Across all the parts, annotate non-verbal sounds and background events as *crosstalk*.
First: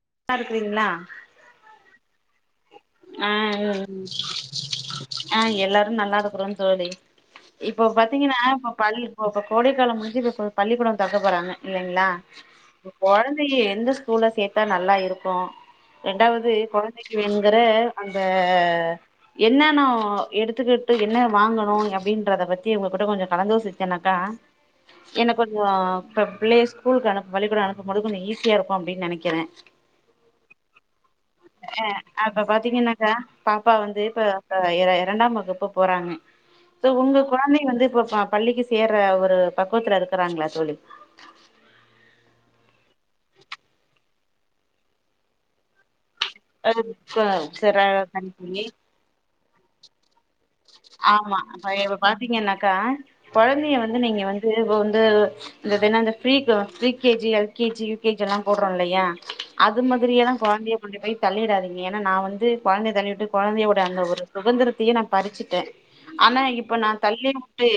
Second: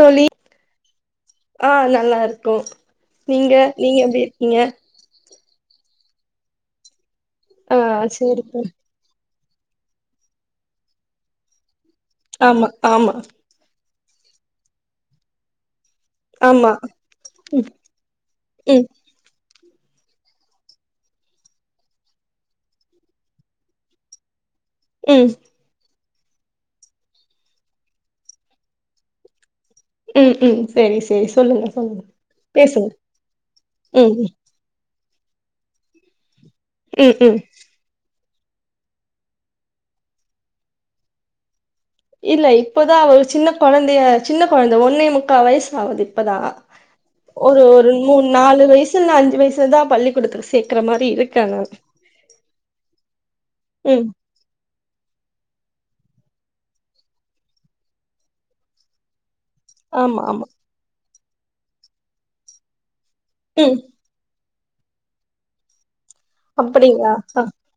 தோழி நல்லா இருக்கிறீங்களா ஆஹ் நல்லாருக்கோம் நீங்க நீங்க எப்டி இருக்கீங்க ஆஹ் எல்லாரும் நல்லா இருக்கறோம் தோழி ஆ இப்போ பாத்தீங்கன்னா சேரி தோழி இப்ப பள்ளி இப்போ போ கோடைக்காலம் முடுஞ்சு இப்ப பள்ளிக்கூடம் திறக்க போறாங்க இல்லைங்களா ஆமா இப்ப ஆமா குழந்தைய எந்த ஸ்கூல்ல சேக் தா நல்லா இருக்கும் ரெண்டாவது ஆமா குழந்தைக்கு வேணுங்கிற அந்த ம் என்ன *unintelligible* எடுத்துக்கிட்டு என்ன வாங்கணும் அப்டின்றத பத்தி உங்ககிட்ட கொஞ்சோ கலந்தோசிச்சேன்னாக்க ம் என்ன கொஞ்சோ இப்ப பிள்ளைய ஸ்கூலுக்கு அனுப்ப பள்ளிகூட அனுப்பும்போது கொஞ்ச ஈசியா இருக்கும் அப்டின்னு நெனைக்கறேன் ம் ம் சேரி சேரி சொல்லுங்க அஹ் சொல்லுங்க அப்ப பேசுங்க பாத்தீங்கன்னாக்கா பாப்பா வந்து ம் இப்ப ஆஹ் எ *unintelligible* இரண்டாம் வகுப்பு போறாங்க சோ ம் உங்க ம் குழந்தை வந்து இப்ப பா பள்ளிக்கு சேற்ற ஒரு பக்குவத்துல இருக்குறாங்களா தோழி இல்ல இப்போதான் அவ சின்ன கொழந்தைய சின்ன கொழந்த ஒன்னே முக்கா வயசு ஆவுது இப்பதான் அ க ஒரு சர ஒரு மூணு தனி நாலு தோழி வயசு இல்ல அஞ்சு வயசு *unintelligible* தா பள்ளி ஆமா அப்ப இப்ப பாத்தீங்கன்னாக்க குழந்தைய வந்து ம் நீங்க வந்து இப்ப வந்து இந்தது என்னாது ப்ரீக்கு free K G L K G U K G எல்லாம் போடுறோம் இல்லையா அது ஆமா மாதுரியல்லா ஆமா கொழந்தையை கொண்டு போய் தள்ளிடாதீங்க ஏன்னா நான் வந்து கொழந்தைய தள்ளி டு ம் கொழந்தையோட அந்த ஒரு உவந்தர தீய நான் பறிச்சிட்டே ஆனா இப்ப நா அப்டிங்களா தள்ளி ஆ உட்டு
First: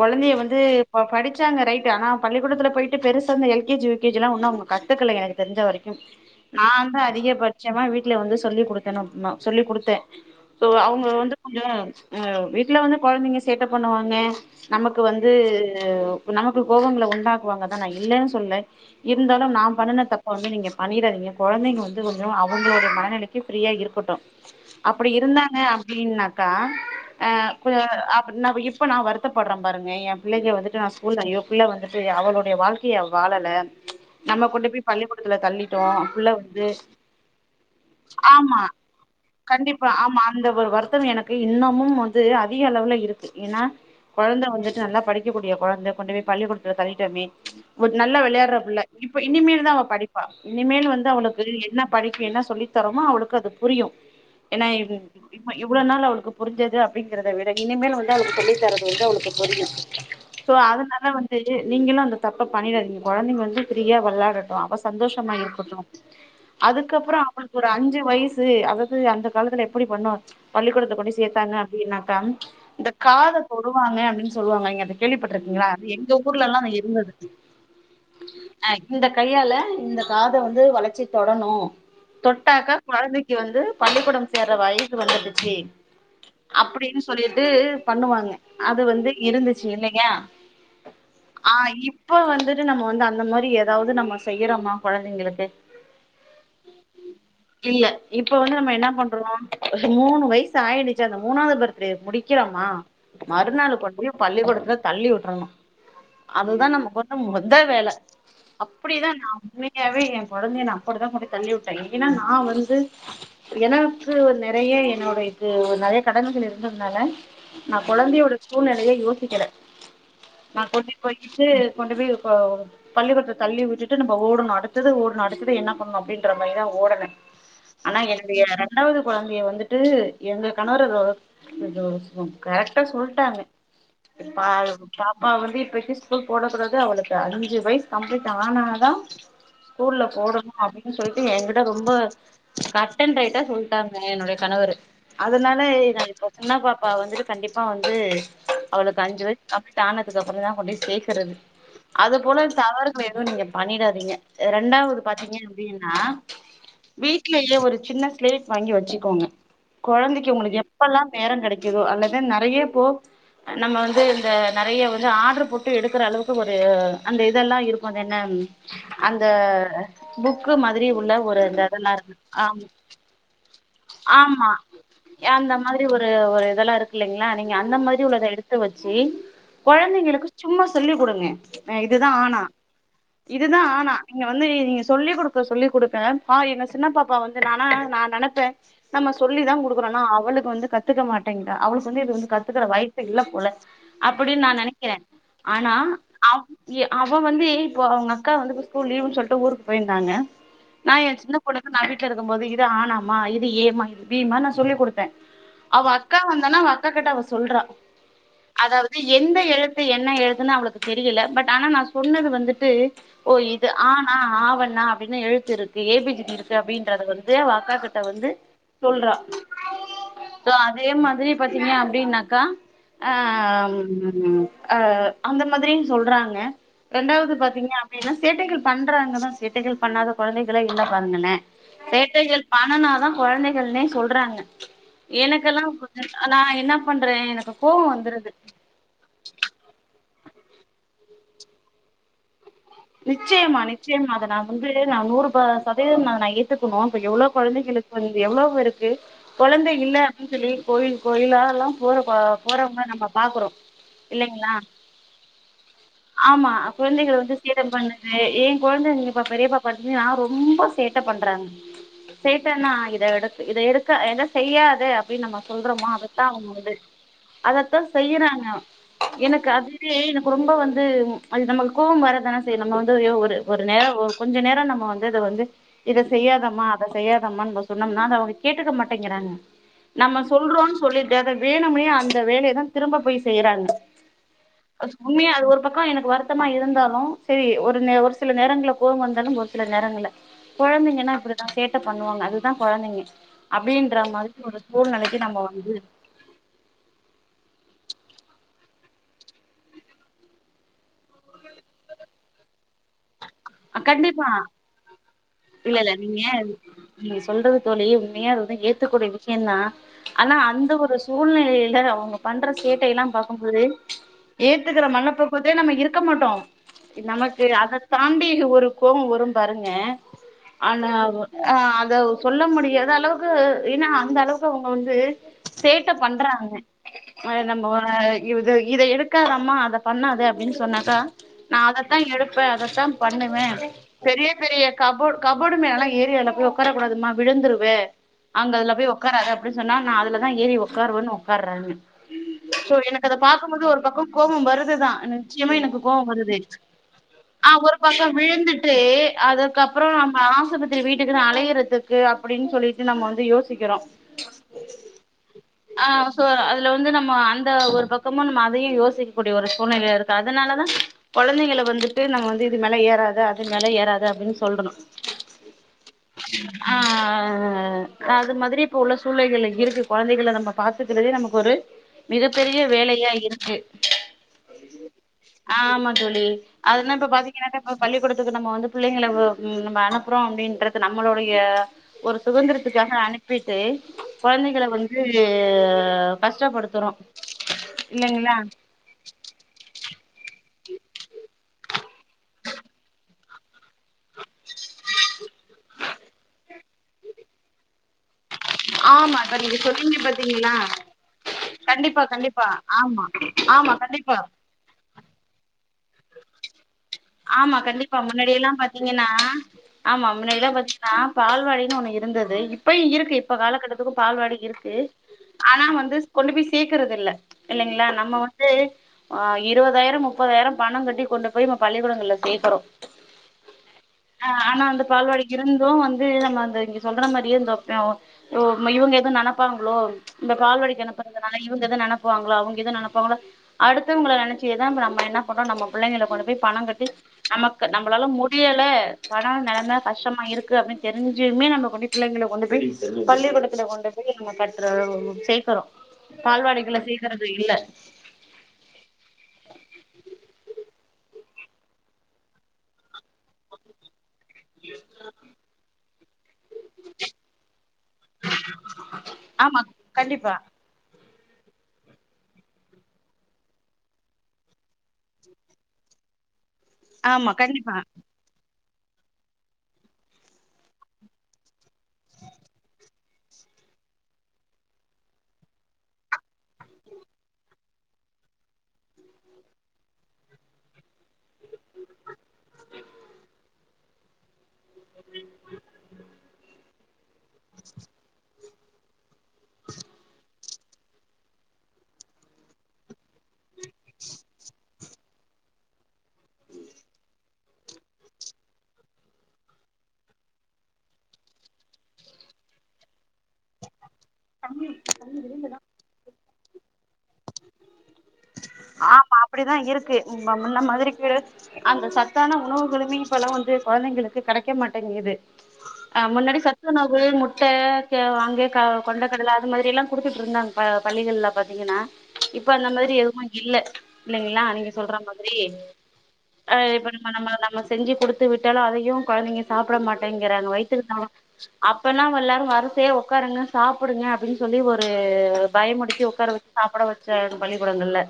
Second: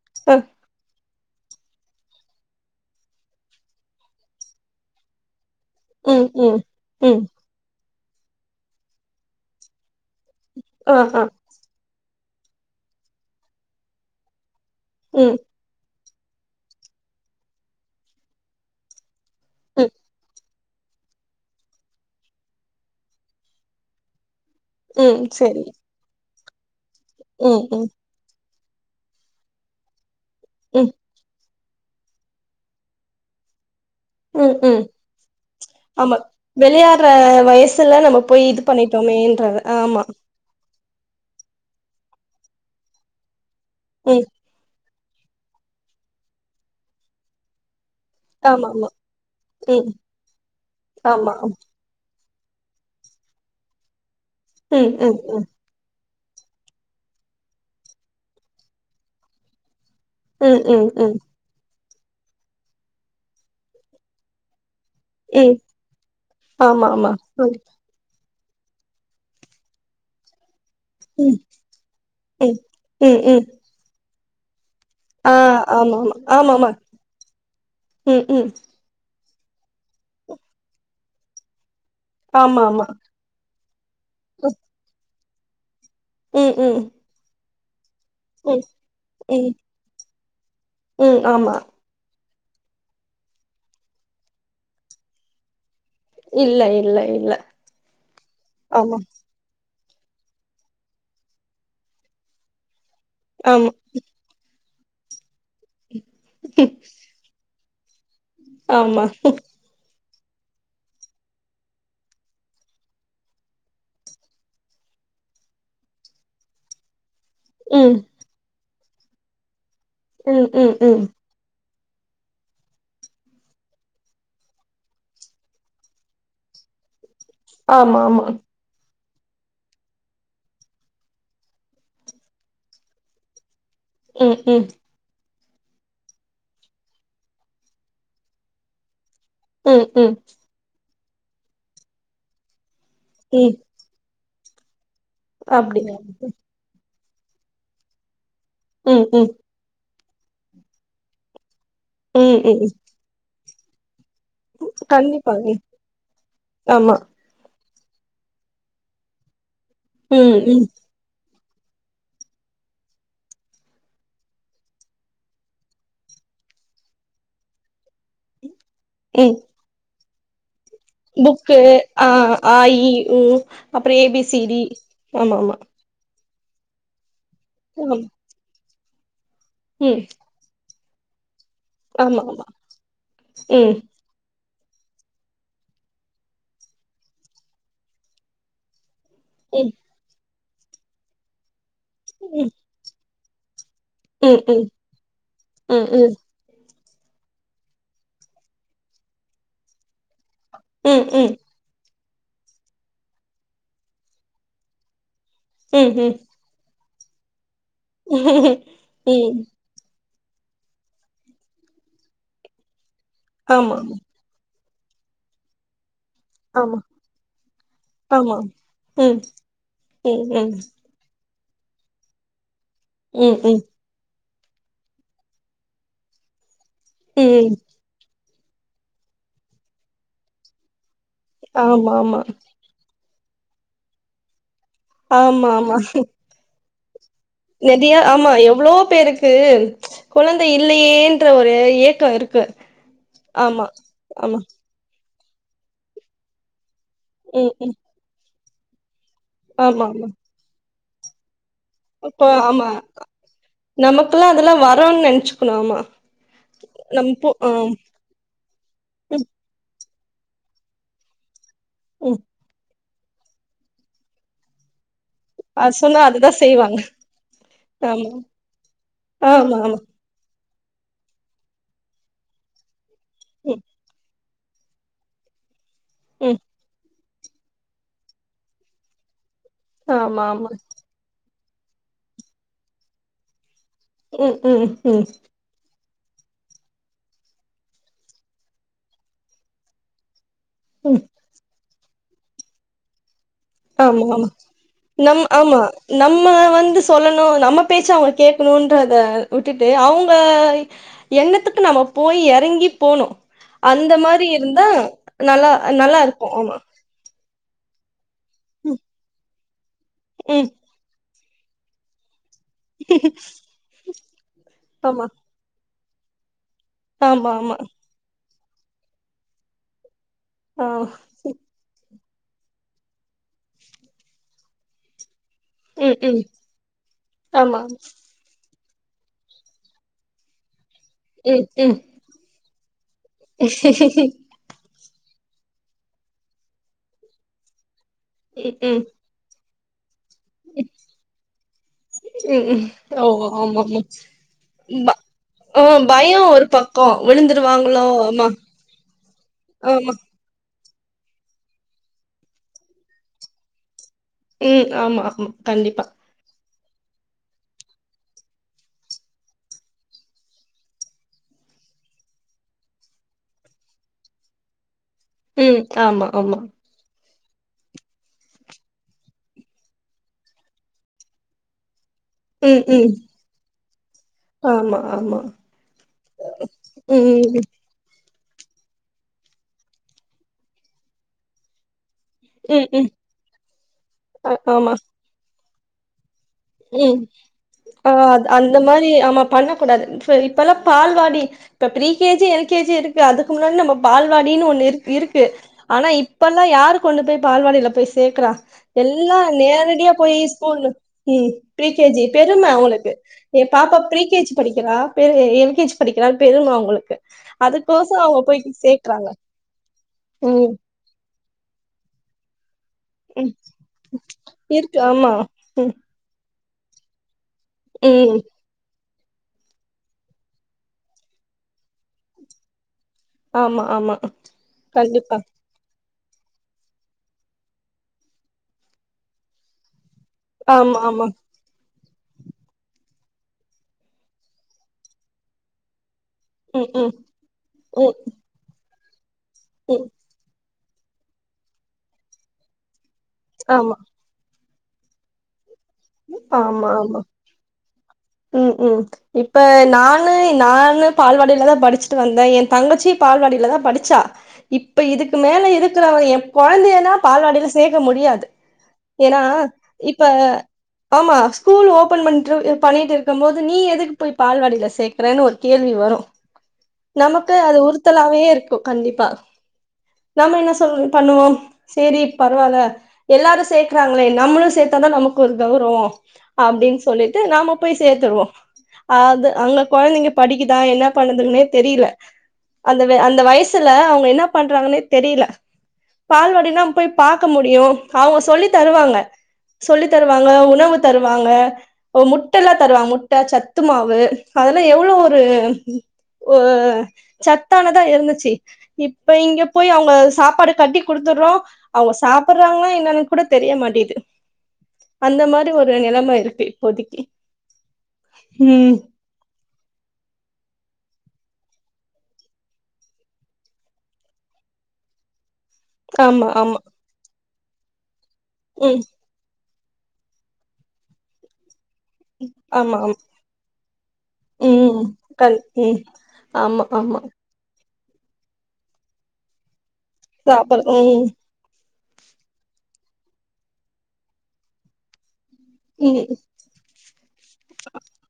கொழந்தைய ஆ வந்து அவ படுச்சாங்க ரைட்டு ஆனா பள்ளிக்கூடதுல போயிட்டு பெருசா அந்த L K G U K ஜில்லா ஒன்னு அவுங்க கத்துக்கல எனக்கு தெர்ஞ்ச வர்க்கும் ம் ம் நாந்து ம் அதிகபட்சமா வீட் க்ல வந்து சொல்லி குடுத்தனோ நா சொல்லி குடுத்தேன் சோ ஆ அவ்ங்க ஆ வந்து ம் வீட்ல வந்து கொழந்தைங்க சேட்ட பண்ணுவாங்கே நமக்கு வந்து ம் நமக்கு கோவங்ள உண்டாக்குவாங்கதா நா இல்லனு சொல்ல இருந்தாலு நா ம் பண்ணுன தப்ப வந்து நீங்க பண்ணிறாதீங்க கொழந்தைங்க வந்து கொஞ்சொம் அவுங்லோட மனநிலக்கி ஃப்ரீயா இருக்குட்டு அப்டி ம் இருந்தாங்க சேரி அப்டின்னாக் கா அ ம் ம் *unintelligible* ப்ப நா வருத்தப்பட்றன் பாருங்க எம் பிள்ளைக வந்துட்டு நா ம் ஸ்கூல்ல ஐயோ புல்ல வந்துட்டு அவளோடைய வாழ்க்கிய அவ வாலல நம்ம ம் கொண்டு ம் போய் பள்ளிக்கூடத்துல தள்ளிட்டோ ஆமா அப்புல்ல வந்து விளையாடுற வயசுல நம்ம போய் ஆமா இது பண்ணிட்டோமேன்றது கண்டிப்பா ஆமா அந்த ஒர் வர்த் *unintelligible* கு இன்னமும் வந்து அதிக அளவுல இருக்கு ஏன்னா ம் கொழந்த வந்து நல்லா படிக்கக்கூடிய கொழந்த கொண்டு போய் பள்ளிக்கூடத்துல தள்ளிட்டமே ஒரு நல்ல வெளையாட்ற ஆமா புள்ள ஆமா இப்ப இனிமேல் தா அவ ம் படிப்பா இனிமேல் வந்து ஆமா அவளுக்கு ஆமா என்னா படிப் என்னாக் சொல்லித் தரோமோ அவளுக்கு அது புரியும் ஏன்னா ம் இது ம் ம் *unintelligible* இவ்ளோ நாள் அவுளு கு புர்ஞ்சது அப்டிங்றத விட இனிமேல் வந்து அவ்ளுக்கு சொல்லி தர்றது வந்து அவ்ளுக்கு புரியும் சோ ம் ம் அதனால ம் வந்து நீங்களும் அந்த தப்ப பண்ணிறாதீங் கொழந்தைங் வந்து ஃப்ரியா வெள்ளாடட்டும் அவஸ் சந்தோஷமா ம் இருக்குட்டு ஆமா ஆமா அதுக்கப்ரொ ம் அவுங்குளுக் ஒரு அஞ்சு வைஸ் து அதது அந்த காலத்துல எப்படி பண்ணோ ச் பள்ளிக்கொடத் ம் ஜேத்தாங்க அப்டின்னாக்க ம் இந்த ம் காத ம் தொடுவாங்க அப்டின் சொல்வாங்க இங்கன் த ஆ கேள்விப்பட்டிருகீங்ளா ஆமா ஆமா எங்க ஆமா ஊர்லல்லா ஆமா இருந்தது ம் ம் அ இந்தக் கையால இந்த காத வந்து வளச்சி தொடணு ஆமா தொட்டாக்க ஆமா கொழந்தக்கி வந்து பள்ளிக்கூடம் சேர்ற வய்து வந்துட்டு ஏ ம் ம் அப்டினு சொல்லிரு ம் ம் பண்ணு வாங்க ம் அது வந்து ம் இருந்துச்சு இல்லையா ம் ஆ ஆமா இப் அப்ப வந்துட்டு நம்ம வந்து அந்த மாரி ஏதாவது நம்ம செய்யறோமா கொழந்தைங்களுக்கு இல்ல இல்ல இல்ல இல்ல இப்ப வந்து நம்ம என்ன ஆமா பண்றோ ஒரு மூணு வய்ஸ் சு ஆயிடுச்சு அந்த மூணாவது பர்த்டேவை முடிக்கிலாமா ஆமா மறுநாள் கொண்டு போயி பள்ளிக்கூடத்துல தள்ளி விட்டறணு அதுதா ம், நமக்கு வந்த மொத் அத வேல ஆமா அப்டிதா நா உண்மையாவே எ கொழந்தைய நா அப்படித்தா போய் தள்ளி உட்டே இல்லின்னா நா வந்து எனக்கு நெறைய என்னோடைய க்கு நறைய கடனுகள் இருந்ததுனால நா ம் கொழந்தையோட சூழ்நெல லயே யோசிக்கல ம் நா ம் கொண்டுட்டு ம் போய்கிட்டு கொண்டு போய் இப்போ பள்ளிக்கூடத்துல தள்ளி விட்டுட்டு நம்ம ஓடுனு அடுத்தது ஓடுனு அடுத்தது என்ன பண்ணு அப்டின்ற மாரிதா ஓடனு ஆமா ஆனா ஆமா என்னுடைய ரெண்டாவது கொழந்தைய வந்துட்டு எங்க கணவரோ ரோ *unintelligible* கரெக்டா சொல்லிட்டாங்க ம் ம் பாயு பாப் அ வந்து இப்பத்திக்கி ஸ்கூல் போடக் கூடாது அவளுக்கு அஞ்சு வய்ஸ் கம்ப்ளீட் ஆனாதா ம் ஸ்கூல்ல ம் போடணு அப்டின் சொல்ட்டு எங்கிட்ட ரொம்ப க ட்டன் ரைட்டா ம் சொல்லிட்டாங்க என்னோடைய கணவரு அதனால அப்டியா நா இப்ப சின்ன பாப் பாப்பா வந்துட்டு கண்டிப்பா வந்து அவளுக்கு ம் அஞ்சு ம் வயசு கம்ளீட் ஆனது அதுக்கப்புற தா கொண்டு போயி சேக்கறது அது ம் போல ம் தவறுகள ஏது நீங்க பண்ணிடாதீங்க ரெண்டாவது பாத்தீங்க கண்டிப்பாங்க அப்டின்னா ஆமா வீட்லயே ஒரு சின்ன ஸ்லேட் வாங்கி வச்சுக்கோங்க கொழந்தைக்கு ம் உங்களுக்கு ம் எப்பெல்லாம் நேரம் கெடைக் கிதோ அல்லது நெறைய போ நம்ம வந்து இந்த நெறைய வந்து ஆட்ரு போட்டு எடுக்குற அளவுக்கு ஒரு அந்த இதெல்லாம் இரு கு அது என்ன அந்த ம் புக் புக்கு ஆஹ் ஆ ஆம் இ உ அப்புறம் ஏ பி சி ஆமா டி ஆமா அந்த ஆமா மாரி ஒரு இந்த ஒரு இதெல்லாம் இருக்கு இல்லைங் ளா நீங்க அந்த ஆமா மாரி உள்ளத எடுத்து வச் சு ம் கொழந்தைங்களுக்கு சும்மா சொல்லி குடுங்க இதுதான் ஆமா ஆனா ஆமா இதுதான் ம் ஆனா நீங்க வந்து நீங்க சொல்லிக் குடுக்க சொல்லி குடுக்க பா எங்க சின்னப்பாப்பா வந்து நானா நான் நெனைப்பேன் நம்ம சொல்லி தான் ம் குடுக்குறோனா அவளுக் கு வந்து கத்துக்க மாட்டேங்கரா அவளுக் வந்து இது வந்து ம் கத்துக்கற வய சு இல்ல போல ம் அப்டின்னு நான் ம் நெனைக்கிறேன் ஆனா அ அவ வந்து இப்போ அவுங்க அக்கா வந்து ஸ்கூல் லீவுன்னு சொல்ட்டு ஊருக்கு போயிருந்தாங்க ம் ம் ம் நான் என் சின்ன ம் பொண்ணுக்கு நான் வீட் ல இருக்கும்போது இது ஆனாமா இது ஏமா இது பீமானு நா சொல்லி குடுத்தேன் அவ ம் அக்கா வந்தானா வ அக்கா கிட்ட அவ சொல்றா ம் அதாவது எந்த ம் எழுத்து எ என்ன எழுதுன்னு அவளுக்கு தெரியல பட் ஆனா நான் சொன்னது வந்துட்டு ஓ இது ஆமா ஆனா ஆவன் னா அப்டின்னு எழுத்து இருக்கு ஏ பி ஜி இருக்கு ஆமா அப்டின்றத வந்து அவ அக்காகிட்ட வந்து சொல்றா உம் உம் உம் ரி பாத்தீங்க அப்டின்னாக்கா ம் ம் ஆஹ் உம் அஹ் அந்த மாதிரின் சொல்றாங்க ரெண்டாவது ம் பாத்தீங்க அப்டின்னா சேட்டைகள் பண்றாங்க தான் சேட்டைகள் பண்ணாத கொழந்தைகளே இல்ல *unintelligible* ஆமா ஆமா சேட்டைகள் பண்ணனாதான் கொழந்தை னே சொல்றாங்க எனக்கெல்லாம் கொஞ்சம் ஆனா என்ன பண்றே எனக்கு கோவோ நெதியா வந்துருது ஆமா எவ்வளோ பேருக்கு கொழந்தை இல்லையேன்ற ஒரு ஏக்கம் இருக்கு நிச்சயமா ஆமா நிச்சயமா அத ஆமா நான் வந்து நான் நூறு ப சதவீதம் ந நான் ஏத்து ப்ப எவ்ளோ ம் ம் கொழந்தைங்களுக்கு வந்து எவ்வளோ இருக்கு கொழந்தை இல்ல அப்டின்னு சொல்லி கோயில் கோயிலா எல்லாம் இப்ப ஆமா நமக்லாம் இல்லைங்களா அதெல்லாம் வரோனு நனைச்சுக்கணும் ஆமா ஆமா நம்ஃபோ *unintelligible* பண்ணுது ஏன் கொழந்தைங்க பா பெரியப்பா பா நான் ரொம்ப சேட்டை பண்றாங்க ம் சேட்ட னா எடுத் இத எடுத்து ஆ இத செய்யாத ட்டி நம்ம அது சொல்றோமோ சொன்னா அதுதா அதத்தான் அவுங்க அது செய்வாங்க அதத்தான் ஆமா செய்யறாங்க எனக்கு ஆமா அது ஆமா வந்து எனக்கு ரொம்ப ரொம்ப வந்து அது நமக்கு கோவம் வர தானஜசெய்யனமோ யோ ஒரு ம் நேரம் ஒரு கொஞ்ச நேரம் நம்ம வந்து அத வந்து இத ம் செய்யாதம்மா அத செய்யாதமா சொன்னோம்னா அத அவுங்க கேட்டுக்க மாட்டேங்கிறாங்க நம்ம ஆமா ஆமா சொல்றோம் சொல்லிட்டு அத வேணும்னே அந்த வேலயை தான் திரும்ப போய் செய்யறாங்க ம் ம் ம் ம்ப எனக்கு வருத்தமா இருந்தாலும் சரி ஒரு நே ஒரு சில நேரங்கள்ல போகங்க வந்தாலும் ஒரு சில நேரங்கள்ல ம் கொழந்தைங்கானா அப்டிதான் கே ட்டை பண்ணுவாங்க அதுதான் கொழந்தைங்க அப்டின்ற ஆமா ஆமா மாதிரி ஒரு நம் சூழ்நிலைக்கு நம்ம ஆமா வந்து நம்ம வந்து சொல்லணும் நம்ம பேச்ச அவங்க கே க்கணும்ன்றத விட்டுட்டு அவங்க எண்ணத்துக்கு நம்ம போய் இறங்கி போனும் அந்த கண்டிப்பா மாதிரி இருந்தா நல்லா இல்ல இல்ல நல்லா நீங்க இருக்கும் ஆமா நீங்க சொல்றது தோழி ம் ஏ அது வந்து ஏத்துக்கூடிய விஷயம் தா ஆனா ம் அந்த ஒரு சூழ்நிலைல அவங்க பண்ற சேட்டைய எல்லா பார்க்கும்போது ஏத்துக்கிற ஆமா மண பக்கத்தே நம்ம இருக்க இருக்க மாட்டோம் ஆமா நமக்கு ஆமா அத தாண்டி ஒரு கோவம் வரும் பாருங்க ஆ ஆனா ஆ அத சொல்ல முடியாத அளவுக்கு ஏன்னா அந்த அளவுக்கு அவங்க வந்து சேட்ட ம் ம் பண்றாங்க ஆமா நம்ம இது இத எடுக்காராம்மா அத பண்ணாது அப்படின்னு சொன்னா தா ம் நா அதத்தா எடுப்பே அதத்தா பண்ணுவ ம் பெரிய பெரிய கபோ்ட் கபோ்டு மேல எல்லாம் ஏரியால போய் உட்காரக் கூடாதுமா விழுந்துருவே ம் அங்க அதுல ம் போய உக்காரத அப்படி சொன்னா நா அதுல ஏறி உக்கருவ உக்காருராங்கா ம் ம் சோ ஓ எனக்கு அத ஆமா பார்க்கும்போது ஒரு ஆமா பக்கம் கோபம் ப வருதுதா நிச்சயமா ஆ எனக்கு கோபம் பயோ வருது ஒரு பக்கோ ஆ ஒரு விழுந்துருவாங்களோ பக்க ஆமா விழுந்துட்டு அதுக்கப்புறம் ஆமா நம்ம அசுப த்திரி வீட்டுக்குன்னு அலையறதுக்கு அப்படின்னு சொல்லிட்டு நம்ம வந்து யோசிக்கிறோ உம் ஆமா ஆமா கண்டிப்பா இதுல வந்து நம்ம அந்த ஒரு பக்கமும் நம்ம அதையும் யோசிக்கக்கூடிய ஒரு சூநிலை இருக்கு அதனாலதா குழந்தைங்கல வந்துட்டு நம்ம வந்து இது மேல ஏறாத அது மேல ஏறாது அப்படின்னு சொல்லணு உம் ஆமா ஆமா ஆ அது மாதிரி இப்ப உள்ள சூழ்நிலைகள் இருக்கு குழந்தைகல நம்ம பாத்துக்கிறதே நமக்கு ஒரு மிகப்பெரிய ம் ம் வேலையா இருக்கு ஆமா ஆமா ஆ ஆமா தோழி அதல்லா இப்ப ம் ம் பாத்தீ பள்ளிக்கூடத்துக்கு நம்ம வந்து பிள்ளைங்கள நம்ம அனுப்புறோம் அப்படின்றது நம்மளோடைய ஒரு ம் ம் சுதந்திரத்துக்காக அனுப்பிட்டு குழந்தைகல வந்து ஆ உம் ஒ அந்த மாதிரி ஆமா பண்ணக்கூடாது சரி இப்ப எல்லாம் பால்வாடி இப்ப ப்ரீ கேஜி எல் கேஜி இருக்கு அதுக்கு முன்ன நம்ம பால்வாடினு ஒன்னு இரு இருக்கு ஆனா இப்பல்லாம் யாருக் கொண்டு போய் பால்வாடில போய் சேக்குறா ஆமா எல்லா இப்ப நீங்க நேரடியா சொன்னீங்க போயி பாத்தீங்களா ஸ்கூல்ல *unintelligible* ப்ரீ கே கண்டிப்பா ஜி பெரும கண்டிப்பா அவுங்களுக்கு ஆமா ஏ ஆமா பாப்பா ப்ரீ கண்டிப்பா கே ஜி படிக்கிறா பெ எ ப்ரீ கே ஜி படிக்கிறானு பெரும அவுங்களுக் ஆமா கண்டிப்பா முன்னாடி எல்லாம் பாத்திங்கன்னா ஆமா முன்னாடி ம் எல்லாம் பாத்திங்கன்னா பால்வாடின்னு ஒண்ணு இருந்தது து இப் இப்பயும் இருக்கு ம் இப்ப காலக்கட்டத்துக்கும் பால்வாடி இருக்கு ஆமா ஆனா ம் வந்து கொண்டு போய் சேக்குறதில்ல இல்லைங்களா நம்ம ம் வந்து ஆன் இருவதாயிரம் முப்பதாயிரம் பணம் கட்டி கொண்டு போய் பள்ளிக்கூடங்கள்ல சேக்கறோம் ஆமா ஆமா கண்டிப்பா து நம்ம அந்த இங்க சொல்ற மாரியே இந்த *unintelligible* ஒ இவுங்க எதுவும் நெனைப்பாங்களோ ச் இந்த பால்வாடி ஆமா ஆமா கினத்திரந்துனால இவுங்க எது நெனப் பாங்ளோ அவுங்க எதும் நெனப்பாங்களோ அடுத்தவங்கள நெனைச்சேதா இப்ப நம்ம என்ன பண்றோம் நம்ம பிள்ளைங்கள கொண்டு பணம் ம் கட்டி ம் நமக்கு ம் நம்மபளால முடியல பணம் நெலம ம் கஷ்டமா இருக் கு அப்டின்னு தெரிஞ்சுமே நம்ம கொண்டு போய் பிள்ளைகள கொண்டு போய் பள்ளிக்கூடத்தல ஆமா கொண்டு போய் நம்ம கட் த உஉ சேக்கறோம் ஆமா ஆமா உம் உம் இப்ப நானு நானு பால்வாடி லதா படூச்சிட்டு வந்தேன் என் தங்கச்சி பால்வாடியில தான் படுச்சா இப்ப இதுக்கு மேல எதுக் *unintelligible* கொழந்தையன்னா பால்வாடில சேக்க முடியாது ஏன்னா ஆமா இப்ப கண்டிப்பா ஆமா ஸ்கூல் ஓபன் பண்ட்டுவு பண்ணிட்டு இருக்கும் போது நீ எதுக் போய் பால்வாடில சேக்கறேன்னு ஒரு கேள்வி வரும் ஆமா நமக்கு அது கண்டிப்பா உறுத்தலாவே இருக் கு கண்டிப்பா நம்ம என்ன சொல்லு பண்ணுவோம் சேரி பரவால எல்லாரும் சேக்கறாங்களே நம்மளும் சேத்தாதான் நமக்கு ஒரு கௌரவம் அப்டின் சொல்லிட்டு நாம போய் சேத்துருவோம் அது அங்க கொழந்தைங்க படிக்குதா என்ன பண்ணுதுங்னே தெரில அந்த வே அந்த வயசுல அவு இப்ப என்ன பண்றாங்கன்னே தெரில பால்வடிலாம் போய் பாக்க முடியும் அவுங்க சொல்லி தருவாங்க சொல்லி தர உணவு தருவாங்க முட்டலா தருவாங்க முட்ட ச த்துமாவு அதெலா எவ்ளோ ஒரு உ சத்தானதா இருந்துச்சு இப்ப இங்க போய் அவங்க சாப்பாடு கட்டி குடுத்துட்றோ அவங்க சாப்புட்றாங்களா என்னன்னு கூட தெரிய மாட்டேது *unintelligible* அந்த மாரி ஒரு *unintelligible* இருக் இப்போதிக்கு ஆமா அப்டிதா இருக்கு இப்ப முன்ன மாதிரி கிழ அந்த சத்தான உணவுகளுமே இப்பெல்லா வந்து கொழந்தைங்களுக்கு கெடைக்க மாட்டேங்குது ஆ ஆமா முன்னாடி ஆமா சத்துணவு முட்ட கே அங்கே க ம் கொண்ட கடல அது மாரிலா குடுக்க *unintelligible* பள்ளிகள்ல பாத்தீங்கனா ஆமா ஆமா ஆமா இல்ல இல்லைங்களா நீங்க ம் சொல்ற மாதிரி கண் ம் ஆ ஆமா இப்ப ஆமா நம்ம நம்ம நம்ல செஞ்சு குடுத்து விட்டாலு அதையு கொழந்தைங்க சாப் ட்டு சாப்ட மாட்டேங்கிறாங்க சாப்பற வயித்த ம் *unintelligible* அப்பல்லா எல்லாரு வருசையா உக்காருங்க சாப்டுங்க அப்டின் சொல்லி ஒரு பயமுடித்து ம் உக்கார வச்சு சாப்ட வச்ச பள்ளிக்கூடங்கள்ல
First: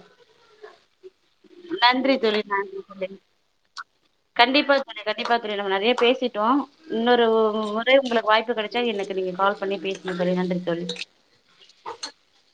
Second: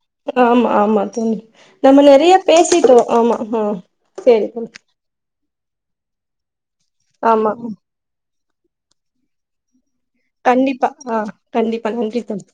ஆமா ஆமா தோழி நம்ம நன்றி நறைய தோழி நன்றி பேசிட்டோ தோழி ஆமா ஆ செரி பா தோழி நம்ம நறையா பேசிட்டோ இன்னொரு ஆமா முறை உங்களுக்கு வாய்ப்பு கெடச்சா எனக்கு நீங்க கால் பண்ணி பேச கண்டிப்பா ஆ கண்டிப்பா நன்றி தோழி